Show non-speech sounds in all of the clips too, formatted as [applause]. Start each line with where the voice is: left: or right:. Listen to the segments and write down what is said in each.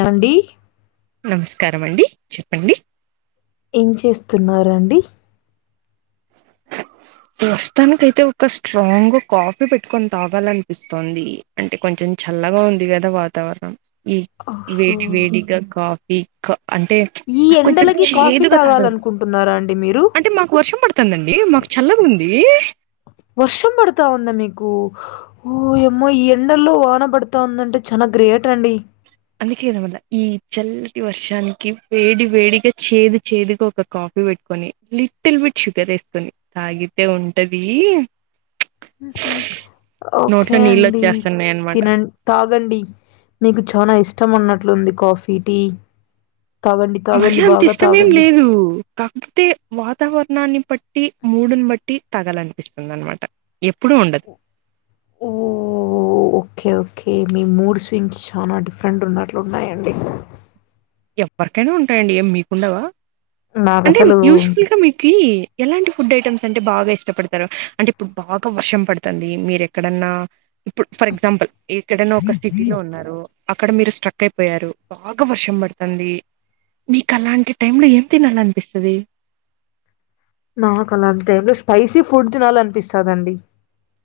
left: నండి
right: నమస్కారం అండి చెప్పండి
left: ఏం చేస్తున్నరండి
right: ప్రస్తుతానికి అయితే ఒక స్ట్రాంగ్ కాఫీ పెట్టుకొని తావాలనిపిస్తుంది అంటే కొంచెం కొంచమ్ చల్లగా ఉంది కదా వాతావరణం ఈ
left: ఓహో
right: వేడి వేడిగా కాఫీ క అంటే
left: ఈ
right: నాకు కొంచెం
left: ఎండలకి కాఫీ
right: చేదుగా తాగదు
left: తాగాలనుకుంటున్నారా అండి మీరు
right: అంటే మాకు వర్షం పడుతు తున్ దండి మాకు చల్లగా ఉంది
left: వర్షం పడుతా ఉందా మీకు ఓ ఏమో ఈ ఎండల్లో వాన పడతా ఉందంటే చాలా గ్రేట్ అండి
right: అందుకేనవల్ల ఈ చల్లటి వర్షానికి వేడి వేడిగా చేదు చేదుగా ఒక కాఫ్ పెట్టుకొని లిటిల్ బిట్ షుగర్ ఏసుకొని తాగితే ఉంటది
left: ఓకే
right: నోట్లో నీళ్ళు
left: అండి
right: వచ్చేస్తున్నాయి అనమాట
left: తినండి తాగండి మీకు చానా ఇష్టం అన్నట్లుంది కాఫీ టీ తాగండి
right: మరి
left: తాగండి
right: అంత
left: బాగా
right: ఇష్టమేం
left: తాగండి
right: లేదు కాకపోతే వాతావరణాన్ని బట్ టి మూడుని బట్టి తాగాలనిపిస్తుంది అనమాట ఎప్పుడు ఉండదు
left: ఓ ఓకే ఓకే మీ మూడ్ స్వింగ్స్ చాలా డిఫరెంట్ ఉన్నట్లు ఉన్నాయండి
right: ఎవ్వరికైనా ఉంటాయండి ఏం మీకుండవా
left: నాకు
right: అంటే
left: అసలు
right: యూజువల్ గా మీకు ఎలాంటి ఫుడ్ ఐటమ్స్ అంటే బాగా ఇష్టపడతారు అంటే ఇప్పుడు బాగా వర్షం పడుతుంది మీరు ఎక్కడన్నా ఇప్పుడు ఫర్ ఎగ్జాంపుల్ ఎక్కడైనా ఒక సిటీలో ఉన్నారు అక్కడ మీరు స్ట్రక్ అయిపోయారు బాగా వర్షం పడుతున్ది తుంది మీకు అలాంటి టైమ్ లో ఏం తినాలనిపిస్తుంది
left: నాకు అలాంటి టైంలో స్పైసీ ఫుడ్ తినాల అనిపిస్తదన్డి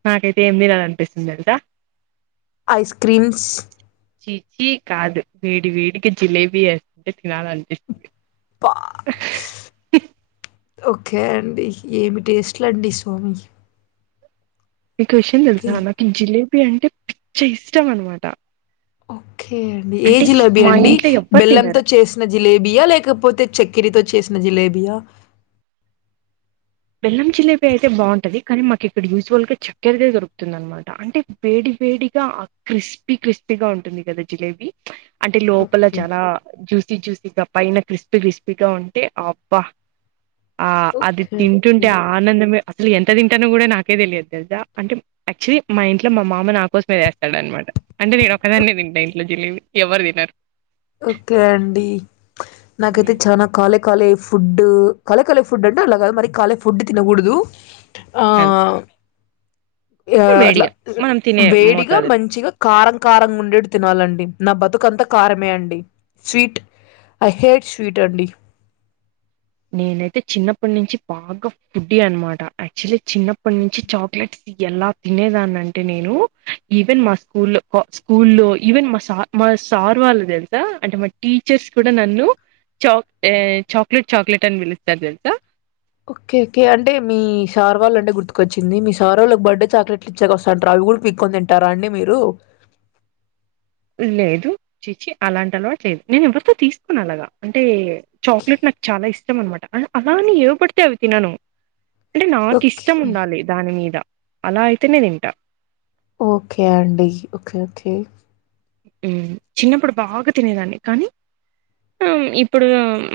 right: నాకైతే ఏమి తినాల అనిపిస్తుంది తెల్సా
left: ఐస్ క్రీమ్స్
right: చీచీ కాదు వేడి వేడికి జిలేబీ వేస్తుంటే తినాలి అనిపిస్తుంది
left: పా ఓకే అండి ఏమి టేస్ట్లుండి సోమి
right: మీకు ఒక విషయం తెలుసా నాకు జిలేబీ అంటే పిచ్చ ఇష్టం అనమాట
left: ఓ ఓకే అండి ఏ
right: అంటే
left: జిలేబీ
right: మా
left: అండి
right: ఇంట్లో ఎవ్వరు
left: బెల్లంతో
right: తినరు
left: చేసిన జిలేబియా లేకపోతే చకిరతో చేసిన జిలేబియా
right: బెల్లం జిలేబి అయితే బాగుంటది కానీ మాకు ఇక్కడ యూజఫుల్ గా చక్కెరదే దొరుకుతుంది అనమాట అంటే వేడి వేడిగా ఆ క్రిస్పీ క్రిస్పీగా ఉంటుంది కదా జిలేబీ అంటే లోపల
left: ఓకే.
right: చాలా జూస్ చూసిగా పైన క్రిస్పీ క్రిస్పీగా ఉంటే అబ్బా ఆ అది
left: ఓకే అండి.
right: తింటుంటే ఆనందమే అసలు ఎంత తింటాను కూడా నాకే తెలియదు తెదా అంటే యాక్చుల్లీ మా ఇంట్లో మా మామ నా కోసమే వేస్తాడనమాట అంటే నేను ఒకదాన్నే తింటా ఇంట్లో జిలేబి ఎవ్వరు తినరు
left: ఓకే అండి నాకైతే చానా కాలే కాలే ఫుడ్ కాలే కాలే ఫుడ్ అంటే అలాగా కాద్ మరి కాలే ఫుడ్ తినకూడదు ఆ
right: అది
left: ఆ య అట్ల
right: వేడిగా మనం తినే
left: వేడిగా
right: మోతాదు
left: మంచిగా కారం కారంగా ఉండేట్ తినాలండి నా బతుకంత కారమే అండి స్వీట్ ఐ హేట్ స్వీట్ అండి
right: నేనైతే చిన్నప్పట్నించి బాగా ఫుడ్డి అన్మాట యాక్చువలి చిన్నప్పట్నుంచి చాక్లెట్స్ ఎలా తినేదాన్నంటే నేను ఈవెన్ మా స్కూల్లో కా స్కూల్లో ఈవెన్ మా సార్ మా మా సార్ వాళ్ళు తెలుసా అంటే మా టీచర్స్ కూడా నన్ను చాక్ ఎ చాక్లెట్ చాక్లెట్ అని పిలుస్తారు తెలుసా
left: ఓకే ఓకే అంటే మీ సార్ వాళ్ళంటే గుర్తుకొచ్చింది మీ సారోళ్ళకి బర్డే చాక్లెట్లు ఇచ్చెకొస్తాంటరు అవి కూడా పీక్కొని తింటారా అండి మీరు
right: లేదు ఛీ ఛీ అలాంటి అలవాటు లేదు నేను ఎవరితో తీసుకోను అలాగా అంటే చాక్లెట్ నాక్ చాలా ఇష్టం అనమాట ఆహ అలా అని ఏవి పడితే అవి తినను అంటే
left: ఓకే
right: నాకిష్టం ఉండాలే దాని మీద అలా అయితేనే తింటా
left: ఓకే అండి ఓకే ఓకే
right: ఉమ్ చిన్నప్పుడు బాగా తినేదాన్ని కానీ ఉమ్ ఇప్పుడు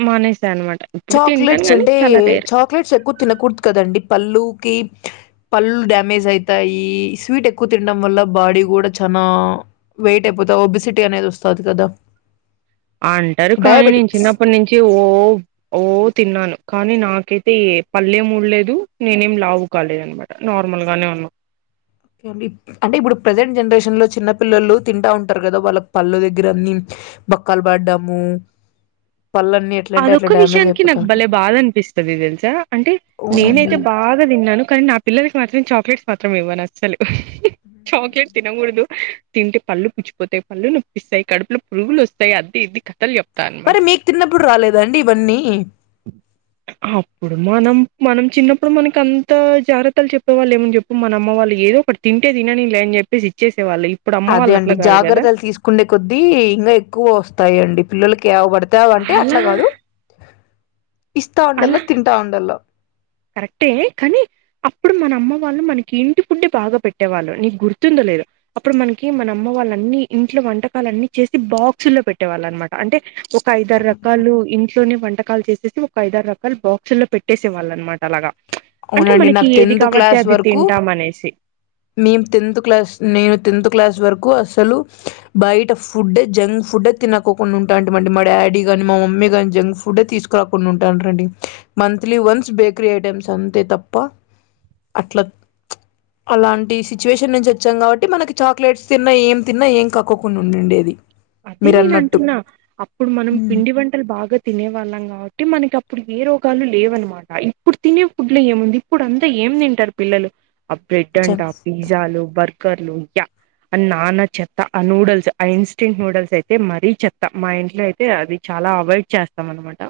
right: మానేసా అనమాట ఇప్పుడు తింటాను
left: చాక్లెట్స్
right: గానీ
left: అంటే
right: చాలా రేర్.
left: చాక్లెట్స్ ఎక్కువ తినకూడదు కదండి పళ్ళు కి పళ్ళు డ్యామేజ్ అయితాయి స్వీట్ ఎక్కువ తినడం వల్ల బాడీ కూడా చానా వెయిట్ అయిపోతావ్ ఒబిసిటీ అనేదోస్తాది కదా
right: అంటారు కానీ నేను
left: డయాబెటిక్స్
right: చిన్నప్పట్నుంచి ఓ ఓ తిన్నాను కానీ నాకైతే ఏ పళ్లేమి ఊడలేదు నేనేమి లావు కాలేదన్నమాట నార్మల్ నార్మల్ గానే ఉన్నా
left: [inaudible] ఓకే అండి అంటే ఇప్పుడు ప్రెజెంట్ జనరేషన్ లో చిన్న పిల్లలు తింటా ఉంటారు కదా వాళ్ళకి పళ్ళు దగ్గర అన్ని బొక్కల్ పడ్డము పళ్ళన్నీ ఎట్లా అంటే అట్లా
right: అదొక్క
left: డ్యామేజ్
right: విషయానికి
left: అయిపోతా
right: నాకు భలే
left: ఉంటాయి
right: బాధ అనిపిస్తది తెల్సా అంటే
left: అవునండి
right: నేనైతే బాగా తిన్నాను కానీ నా పిల్లలకి మాత్రమే చాక్లెట్స్ మాత్రం ఇవ్వను అస్సలు చాక్లెట్ తిన్ తినకూడుదు తింటే పళ్ళు పుచ్చిపోతాయి పళ్ళు నొప్పిస్తాయి కడుపులో పురుగులోస్తాయి అద్ది ఇద్ది కథలు చెప్తా అనమాట.
left: మరి మీకు తిన్నప్పుడు రాలేదా అండి ఇవన్నీ
right: అప్పుడు మనం మనం చిన్నప్పుడు మనకంత జాగ్రత్తలు చెప్పే వాళ్ళెవాళ్ళు చెప్పు మన అమ్మ వాళ్ళు ఏదో ఒకటి తింటే తినని లే అని చేప్పెసి ఇచ్చెసి
left: అదే అండి జాగ్రత్తలు తీసుకుండే కొద్దీ ఇంగ ఎక్కువ వస్తాయండి పిల్లలకి యావి పడితే యావి అంటే అట్ల
right: అలా
left: కాదు ఇస్తా
right: అలా
left: ఉండల్లా తింటా ఉండల్లా
right: కరెక్టే కానీ అప్పుడు మన అమ్మ వాళ్ళు మనకి ఇంటి ఫుడ్డే బాగా పెట్టేవాళ్ళు నీకు గుర్తుందో లేదో అప్పుడు మనకి మన అమ్మ వాళ్ళన్ని ఇంట్లో వంటకాలన్ని చేసి బాక్సుల్లో పెట్టే వాళ్ళన్నమాట అంటే ఒక ఐదారు రకాలు ఇంట్లోనే వంటకాలు చేసేసి ఒక ఐదారు రకాలు బాక్సు ల్లో పెట్టేసే వాళ్ళనమాట అంటే
left: అవునండి
right: మనకి
left: నాకు
right: ఏది కావడ్తే అది తింటాం అనేసి
left: మేము టెన్త్ క్లాస్ నేను టెన్త్ క్లాస్ వరకు అసలు బయట ఫుడ్డే జంక్ ఫుడ్డే తినకోకుండా ఉంటాంటిమండి మా డాడీగాని మా మమ్మీ గాని జంక్ ఫుడ్డే తీసుకురాకుండా ఉంటాంటరండి మంత్లీ వన్స్ బేకరీ ఐటెమ్స్ అంతే తప్ప అట్లా చ్ అలాంటి సిచ్యువేషన్ నుంచి వచ్చాం కాబట్టి మనకి చాక్లెట్స్ తిన్నా ఏం తిన్నా ఏం కాకోకుండా ఉండుండేది
right: అదే నేనంటున్నా అప్పుడు మనం పిండి వంటలు బాగా తినే వాళ్ళం కాబట్టి మనకి అప్పుడు ఏ రోగ్ ఏ రోగాలు లేవన్నమాట ఇప్పుడు తినే ఫుడ్లో ఏముంది ఇప్పుడు అంతా ఏం తింటారు పిల్లలు ఆ బ్రెడ్ అంట
left: జంక్
right: ఆ పిజ్జాలు బర్గ్ బర్గర్లు యాక్ ఆ నానా చెత్త ఆ నూడుల్స్ ఇన్స్ ఇన్స్టంట్ నూడిల్స్ అయితే మరీ చెత్తా మా ఇంట్లో అయితే అది చాలా అవాయిడ్ చేస్తాం అనమాట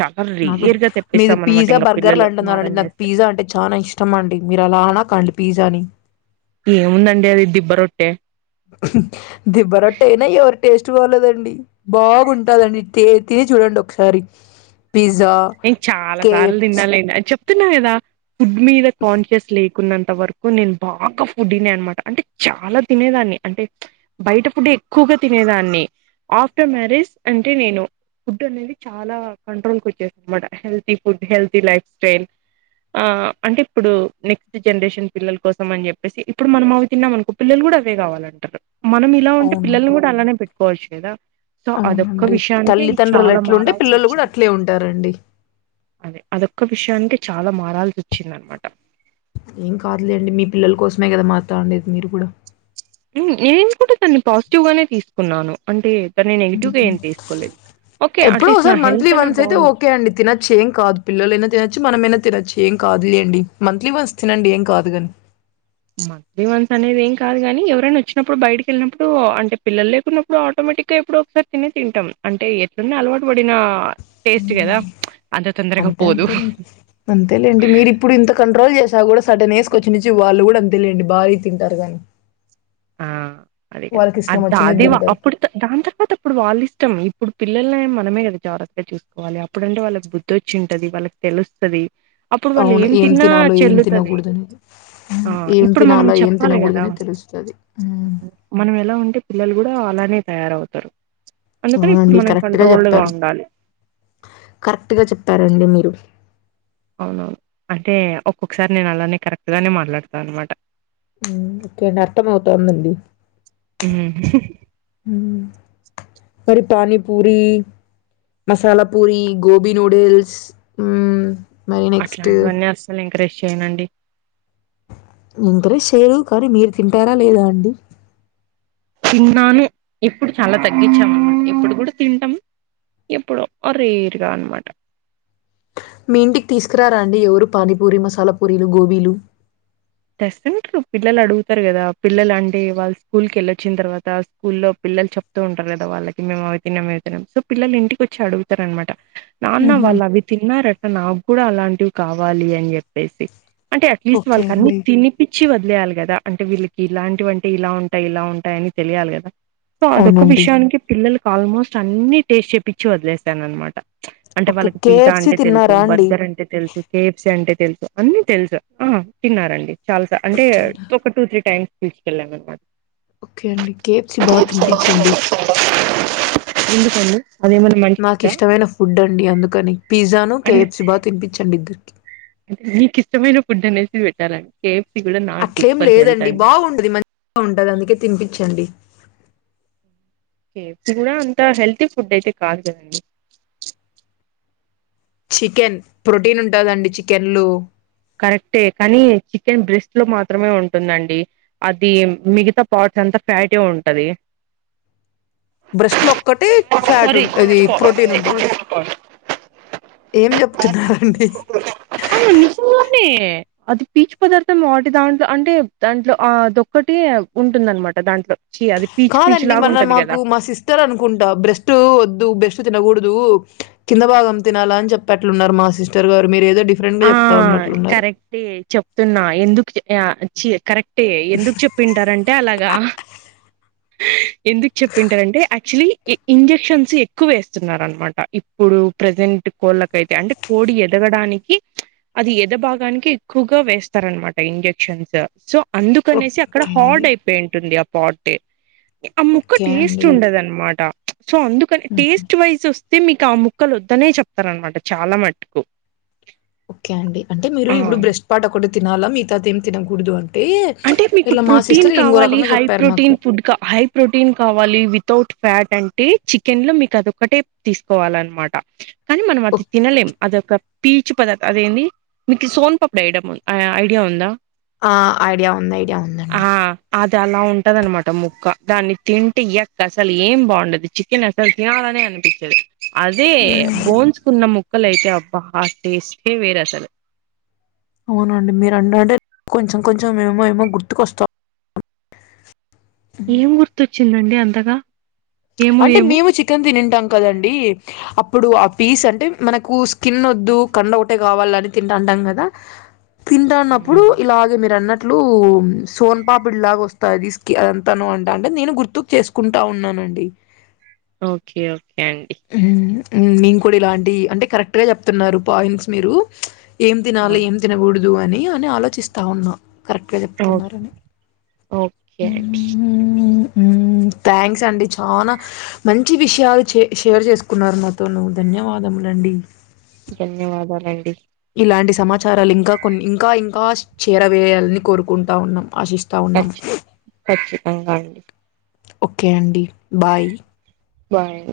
right: చాలా
left: నాకు
right: రేర్ గా
left: మీది
right: తెప్పిస్తాం అనమాట
left: పిజ్జా
right: ఇంకా
left: బర్గర్లు
right: పిల్లలు
left: అంటున్నారండి
right: మారం
left: నాకు
right: చేస్తే
left: పిజ్జా అంటే చానా ఇష్టం అండి మీరు అలా అనకండి పిజ్జాని
right: ఏముందండి అది దిబ్బ రొట్టె
left: దిబ్బ రొట్టె అయినా ఎవరు టేస్ట్ వల్లదండి బాగుంటాదండి టే తిని చూడండి ఒకసారి పిజ్జా
right: నేను చాలా సార్లు
left: కేఎఫ్
right: తిన్నాలెండి చెప్తున్నా కదా ఫుడ్ మీద కాన్షియస్ లే న్నంత వరకు నేను బాగా ఫుడ్ తిన అనమాట అంటే చాలా తినేదాన్ని అంటే బయట ఫుడ్ ఎక్కువగా తినే దాన్ని ఆఫ్టర్ మ్యారేజ్ అంటే నేను ఫుడ్ అనేది చాలా కంట్రోల్ కు వచ్చేను మాట healthy food healthy lifestyle ఆ అంటే ఇప్పుడు నెక్స్ట్ జనరేషన్ పిల్లల కోసం అని చెప్పేసి ఇప్పుడు మనం అవి తిన్నాం అనుకో పిల్లలు అవే కావాలంటారు మనం ఇలా ఉంటే పిల్లల్ని
left: అవునండి
right: కూడా అలానే పెట్టుకోవచ్చు కదా సో అదొక్క
left: అవునండి
right: విషయానికి
left: తల్లిదండ్రులు
right: చాలా
left: ఎట్లుంటే
right: మారాల్సి
left: పిల్లలు కూడా
right: వచ్చింది
left: అట్లే ఉంటారండి
right: అదే అదొక్క విషయానికి చాలా మారాల్సి వచ్చిందనమాట
left: ఏం కాదులేండి మీ పిల్లల కోసమే కదా మాతో అండేది మీరు కూడా
right: నేను కూడా తన్ని పాజిటివ్ గానే తీసుకున్నాను అంటే తాన్ని నెగిటివ్గా ఏం
left: హ్మ్.
right: తీసుకోలేదు ఓకే
left: ఎప్పుడో
right: అట్లీస్ట్ నా
left: ఒకసారి మంత్లీ
right: హెల్త్ అన్నా
left: వన్స్ అయితే
right: బాగుంది
left: ఓకే అండి తినొచ్చు ఏం కాదు పిల్లలైనా తినచ్చు మనమైనా తినొచ్చు ఏం కాదులేండి మంత్లీ వన్స్ తినండి ఏం కాదు కాని
right: మంత్లీ వన్స్ అనేది ఏం కాదు కాగానీ ఎవరైనా వచ్చినప్పుడు బయటకి వెళ్ళినప్పుడు అంటే పిల్లలు లేకున్నప్పుడు ఆటోమే టిక్ ఇప్పటిక ఎప్పుడో ఒకసారి తిని తింటాం అంటే ఎట్లున్న అలవాటు పడిన టేస్ట్ కదా
left: కాని
right: అంత తొందరగా
left: అంతే
right: పోదు
left: అంతే అంతేలేండి మీరు ఇప్పుడు ఇంత కంట్రోల్ చేసా కూడా సాటర్న్ ఏజ్ వచ్చించి వాళ్ళు కూడా అంతేలెండి భారీ తింటారు గానీ
right: ఆ అదే కరెక్ట్ అ అదే
left: తింటారు
right: అప్పుడు దాని తర్వాత అప్పుడు వాళ్ళ ఇష్టం ఇప్పుడు పిల్లల మనమే కద జాగ్రత్తగా చూసుకోవాలి అప్పుడు అంటే వాళ్ళ బుద్ధి వచ్చి ఉంటది వాళ్ళకి తెలుస్తుంది అప్పుడు వాళ్ళు
left: అవును
right: ఏం తిన్నా
left: తినాలో ఏం
right: చెల్లుతుంది
left: తినకూడదని
right: ఆ
left: హ్మ్. ఏం
right: ఇప్పుడు మనం
left: తినాలా ఏం
right: చెప్పాలి కదా
left: తినకూడదని తెలుస్తది హ్మ్.
right: మనం ఎలా ఉంటే పిల్లలు కూడా అలానే తయారవుతారు
left: ఆ
right: అందుకని ఇప్పుడు
left: అండి
right: మనం
left: కరెక్ట్గా
right: కంట్రోల్డ్ గా
left: చెప్పారు
right: ఉండాలి
left: కరెక్ట్గా చెప్పారండి మీరు
right: అవునవును అంటే ఒక్కొక్కసారి నేను అలానే కరెక్ట్గానే మాట్లాడతాను అనమాట
left: ఓకే అండి అర్థం అవుతాందండి
right: ఆ
left: మరి పనీపూరి మసాలా పూరి గోబి నూడిల్స్ మరి నెక్స్ట్
right: అట్లాంటివన్నీ అస్సలు ఎంకరేజ్ చేయనండి
left: అందరూ చేయారు కానీ మీరు తింటారా లేదా అండి
right: తిన్నాను ఇప్పుడు చాలా తగ్గించాము ఇప్పుడు కూడా తింటాము ఎప్పుడో రేరుగా అన్నమాట
left: మీ ఇంటికి తీసుకురారండి ఎవరు పానీపూరి మసాలా పూరీలు గోబీలు
right: తెస్తుంటారు పిల్లలు అడుగుతారు కదా పిల్లలు అంటే వాళ్ళ స్కూల్ క వెళ్ళిచ్చిన తర్వాత స్కూల్లో పిల్లలు చెప్త ఉంటారు కాద వాళ్ళకి మేము అవి తిన్నం ఇవి తిన్నాం సో పిల్లలు ఇంటికిచ్చ అడుగుతార అనమాట నాన్న
left: ఉహు
right: వాళ్ళు అవి తిన్నారట నాకు కూడా అలాంటివి కావాలి అని చెప్పేసి అంటే అట్లీస్ట్
left: ఓకే
right: వాళ్ళకి అన్ని
left: అండి
right: ఇపిచ్చి వదిలేయాలి కదా అంటే వీళ్ళకి ఇలాంటివంటే ఇలా ఉంటాయి ఇలా ఉంటాయి అని తెలియాలి కదా సో అదొక్క
left: అవునండి
right: విషయానికి పిల్లలకి ఆల్మోస్ట్ అన్ని టేస్ట్ చెప్పించి వదిలేసాను అనమాట అంటే
left: ఓకే
right: వాళ్ళకి పిజ్జా
left: కేఎఫ్సి
right: అంటే తెలుసు
left: తిన్నారా అండి
right: బర్గర్ అంటే తెలుసు కేఎఫ్సి అంటే తెలుసు అన్ని తెలుసు తిన్నారండి చాలాస అంటే
left: తిన్నా
right: ఒక టూ త్రీ టైమ్స్ తీసుకెళ్లనన్నమాట
left: ఓకే అండి కేఎఫ్సి బాగా తినిపించండి
right: ఎందుకు అండి
left: నాకు ఇష్టమైన ఫుడ్ అండి అందుకని పిజ్జాను కేఎఫ్సి బాగా తినిపించండి
right: నీకు ఇష్టమైన ఫుడ్ అనేసి పెట్టాలంకే
left: అట్లేం లేదండి బాగుంటది మంచిగా ఉంటది అందుకే తినిపించండి
right: ఏం తిన్నా అంతా హెల్తీ ఫుట్ అయితే కాదు కదండి
left: చికెన్ ప్రొటీన్ ఉంటాదండి చికెన్ లో
right: కరెక్టే కానీ చికెన్ బ్రెస్ట్ లో మాత్రమే ఉంటుందండి అది మిగతా పాట్స్ అంత్ అంత ఫ్యాటె ఉంటది
left: బ్రెస్ట్ లో ఒక్కటి ఫ్యాట్
right: సారీ
left: ఉంటది అది ప్రోటీన్ ఉంటది ఏం చెప్తున్నారండి
right: అవును [unintelligible] అది పీచు పదార్థం వాటి దాంట్లో అంటే దాంట్లో ఆ దొక్కటి ఉంటుందన్ ఉంటుంది అనమాట దాంట్లో ఛీ అది పీచు పీచు
left: కాదండి
right: లాగా
left: మన్నా
right: ఉంటది గదా!
left: మాకు మా సిస్టర్ అనుకుంటా బ్రెస్ట్ వద్దు బెస్ట్ ట్ తినకూడదు కింద భాగం తినాల అని చెప్పెట్లున్నారు మా సిస్టర్ గారు మీరు ఏదో డిఫరెంట్ గా
right: ఆ
left: చెప్తా ఉన్నట్లున్నారు
right: కరెక్ట్ ఏ చెప్తున్నా ఎందుకు ఆ చి కరెక్ట్ అంటే ఎందుకు చెప్పింటారంటే అలాగా హా ఎందుకు చెప్పింటారంటె యాక్చువలీ ఇంజెక్షన్స్ ఎక్కువ వేస్తున్నారు అనమాట ఇప్పుడు ప్రజెంట్ కోళ్ళకైతే అంటే కోడి ఎదగ్ గడానికి అది ఎదభాగానికి ఎక్కువగా వేస్తారనమాట ఇంజక్షన్స్ సో అందుకనేసి అక్కడ
left: ఓకే
right: హాడ్ అయిపోయి ఉంటుంది ఆ పాట్ ఆ ముక్క
left: ఓకే
right: టేస్ట్
left: అండి
right: ఉండదనమాట ఉచ్ సో అందుకని
left: హ్మ్.
right: టేస్ట్ వైజ్ చూస్తు తే మీకు ఆ ముక్కలు వద్దనే చెప్తారనమాట చాలా మట్టుకు
left: ఓకే అండి అంటే మీరు
right: ఆ
left: ఇప్పుడు బ్రెస్ట్ పాట్ ఒకక్కటిే తినాలా మిగితవేం తినకూదు అన్
right: అంటే మీకు ప్రోటీన్ కావాలి
left: రకంగా
right: హై
left: చెప్పారు మాకు
right: ప్రోటీన్ ఫుడ్ హై ప్రోటీన్ కావాలి వితౌట్ ఫ్యాట్ అంటే చికెన్ లో మీకు అదొక్కటే తీసుకోవాలన్నమాట కానీ మనం
left: ఓ-
right: అది తినలేం అదన్తా పీచు పదార్థ అదేంది మీకు సోన్పప్పుడి ఐడ్ ఐడియా ఉందా
left: ఆ ఐడియా ఉంది ఐడియా ఉందండి
right: ఆలా ఉంటది అనమాట ముక్క దాన్ని తింటే యాక్ అసలు ఏం బాగుండదు చికెన్ అసలు తినాలనే అనిపించ్ అనిపించదు అదే
left: హ్మ్.
right: బోన్స్ కున్న ముక్ క్కలయితే అబ్బా ఆ టెస్ట్ ఏ వేర్ అసలు
left: అవునండి మీరంటంటే కొంచెం కొంచెం ఏమో ఏమో గుర్తుకొస్తా హ్మ్.
right: ఏం గుర్తొచ్చిందండి అంతగా ఏమో
left: అంటే
right: ఏమో
left: మేము చికెన్ తినిన్ టాం కదండి అప్పుడు ఆ పీస్ అంటే మనకు స్కిన్ వద్దు కండ ఒకటే కావాల అని తింటా టాంటం కదా
right: హ్మ్.
left: తింటన్నప్పుడు ఇలాగే మీరు అన్నట్టు ట్లు సోన్పాపిడి లాగా వస్తది స్కిన్ అంతను అంట అంటే నేను గుర్తుకు చేసుకుంటా ఉన్నానండి
right: ఓకే ఓకే అండి
left: ఉమ్ మేం కూడా ఇలాంటి అంటే కరెక్ట్గా చెప్తున్నారు పాయింట్స్ మీరు ఉచ్ ఏం తినాలి
right: అవును
left: ఏం తినకూడదు దు అని అని ఆలోచిస్తావున్నా కరెక్ట్గా
right: ఓ
left: చెప్తున్నారని
right: ఓకే అండి
left: ఉమ్ థ్యాంక్స్ అండి చానా మంచి విషయాలు చే షేర్ చేసుకున్నారు నాతోను ధన్యవాదములండి
right: ధన్యవాదాలండి
left: ఇలాంటి సమాచారాలు ఇంకా కొన్ని ఇంకా ఇంకా చేరవేయాలని కోరుకుంటా ఉన్నాం ఆశిస్తా ఉన్నాం
right: ఖచ్చి ఖచ్చితంగా అండి
left: ఓకే అండి బాయ్
right: బాయ్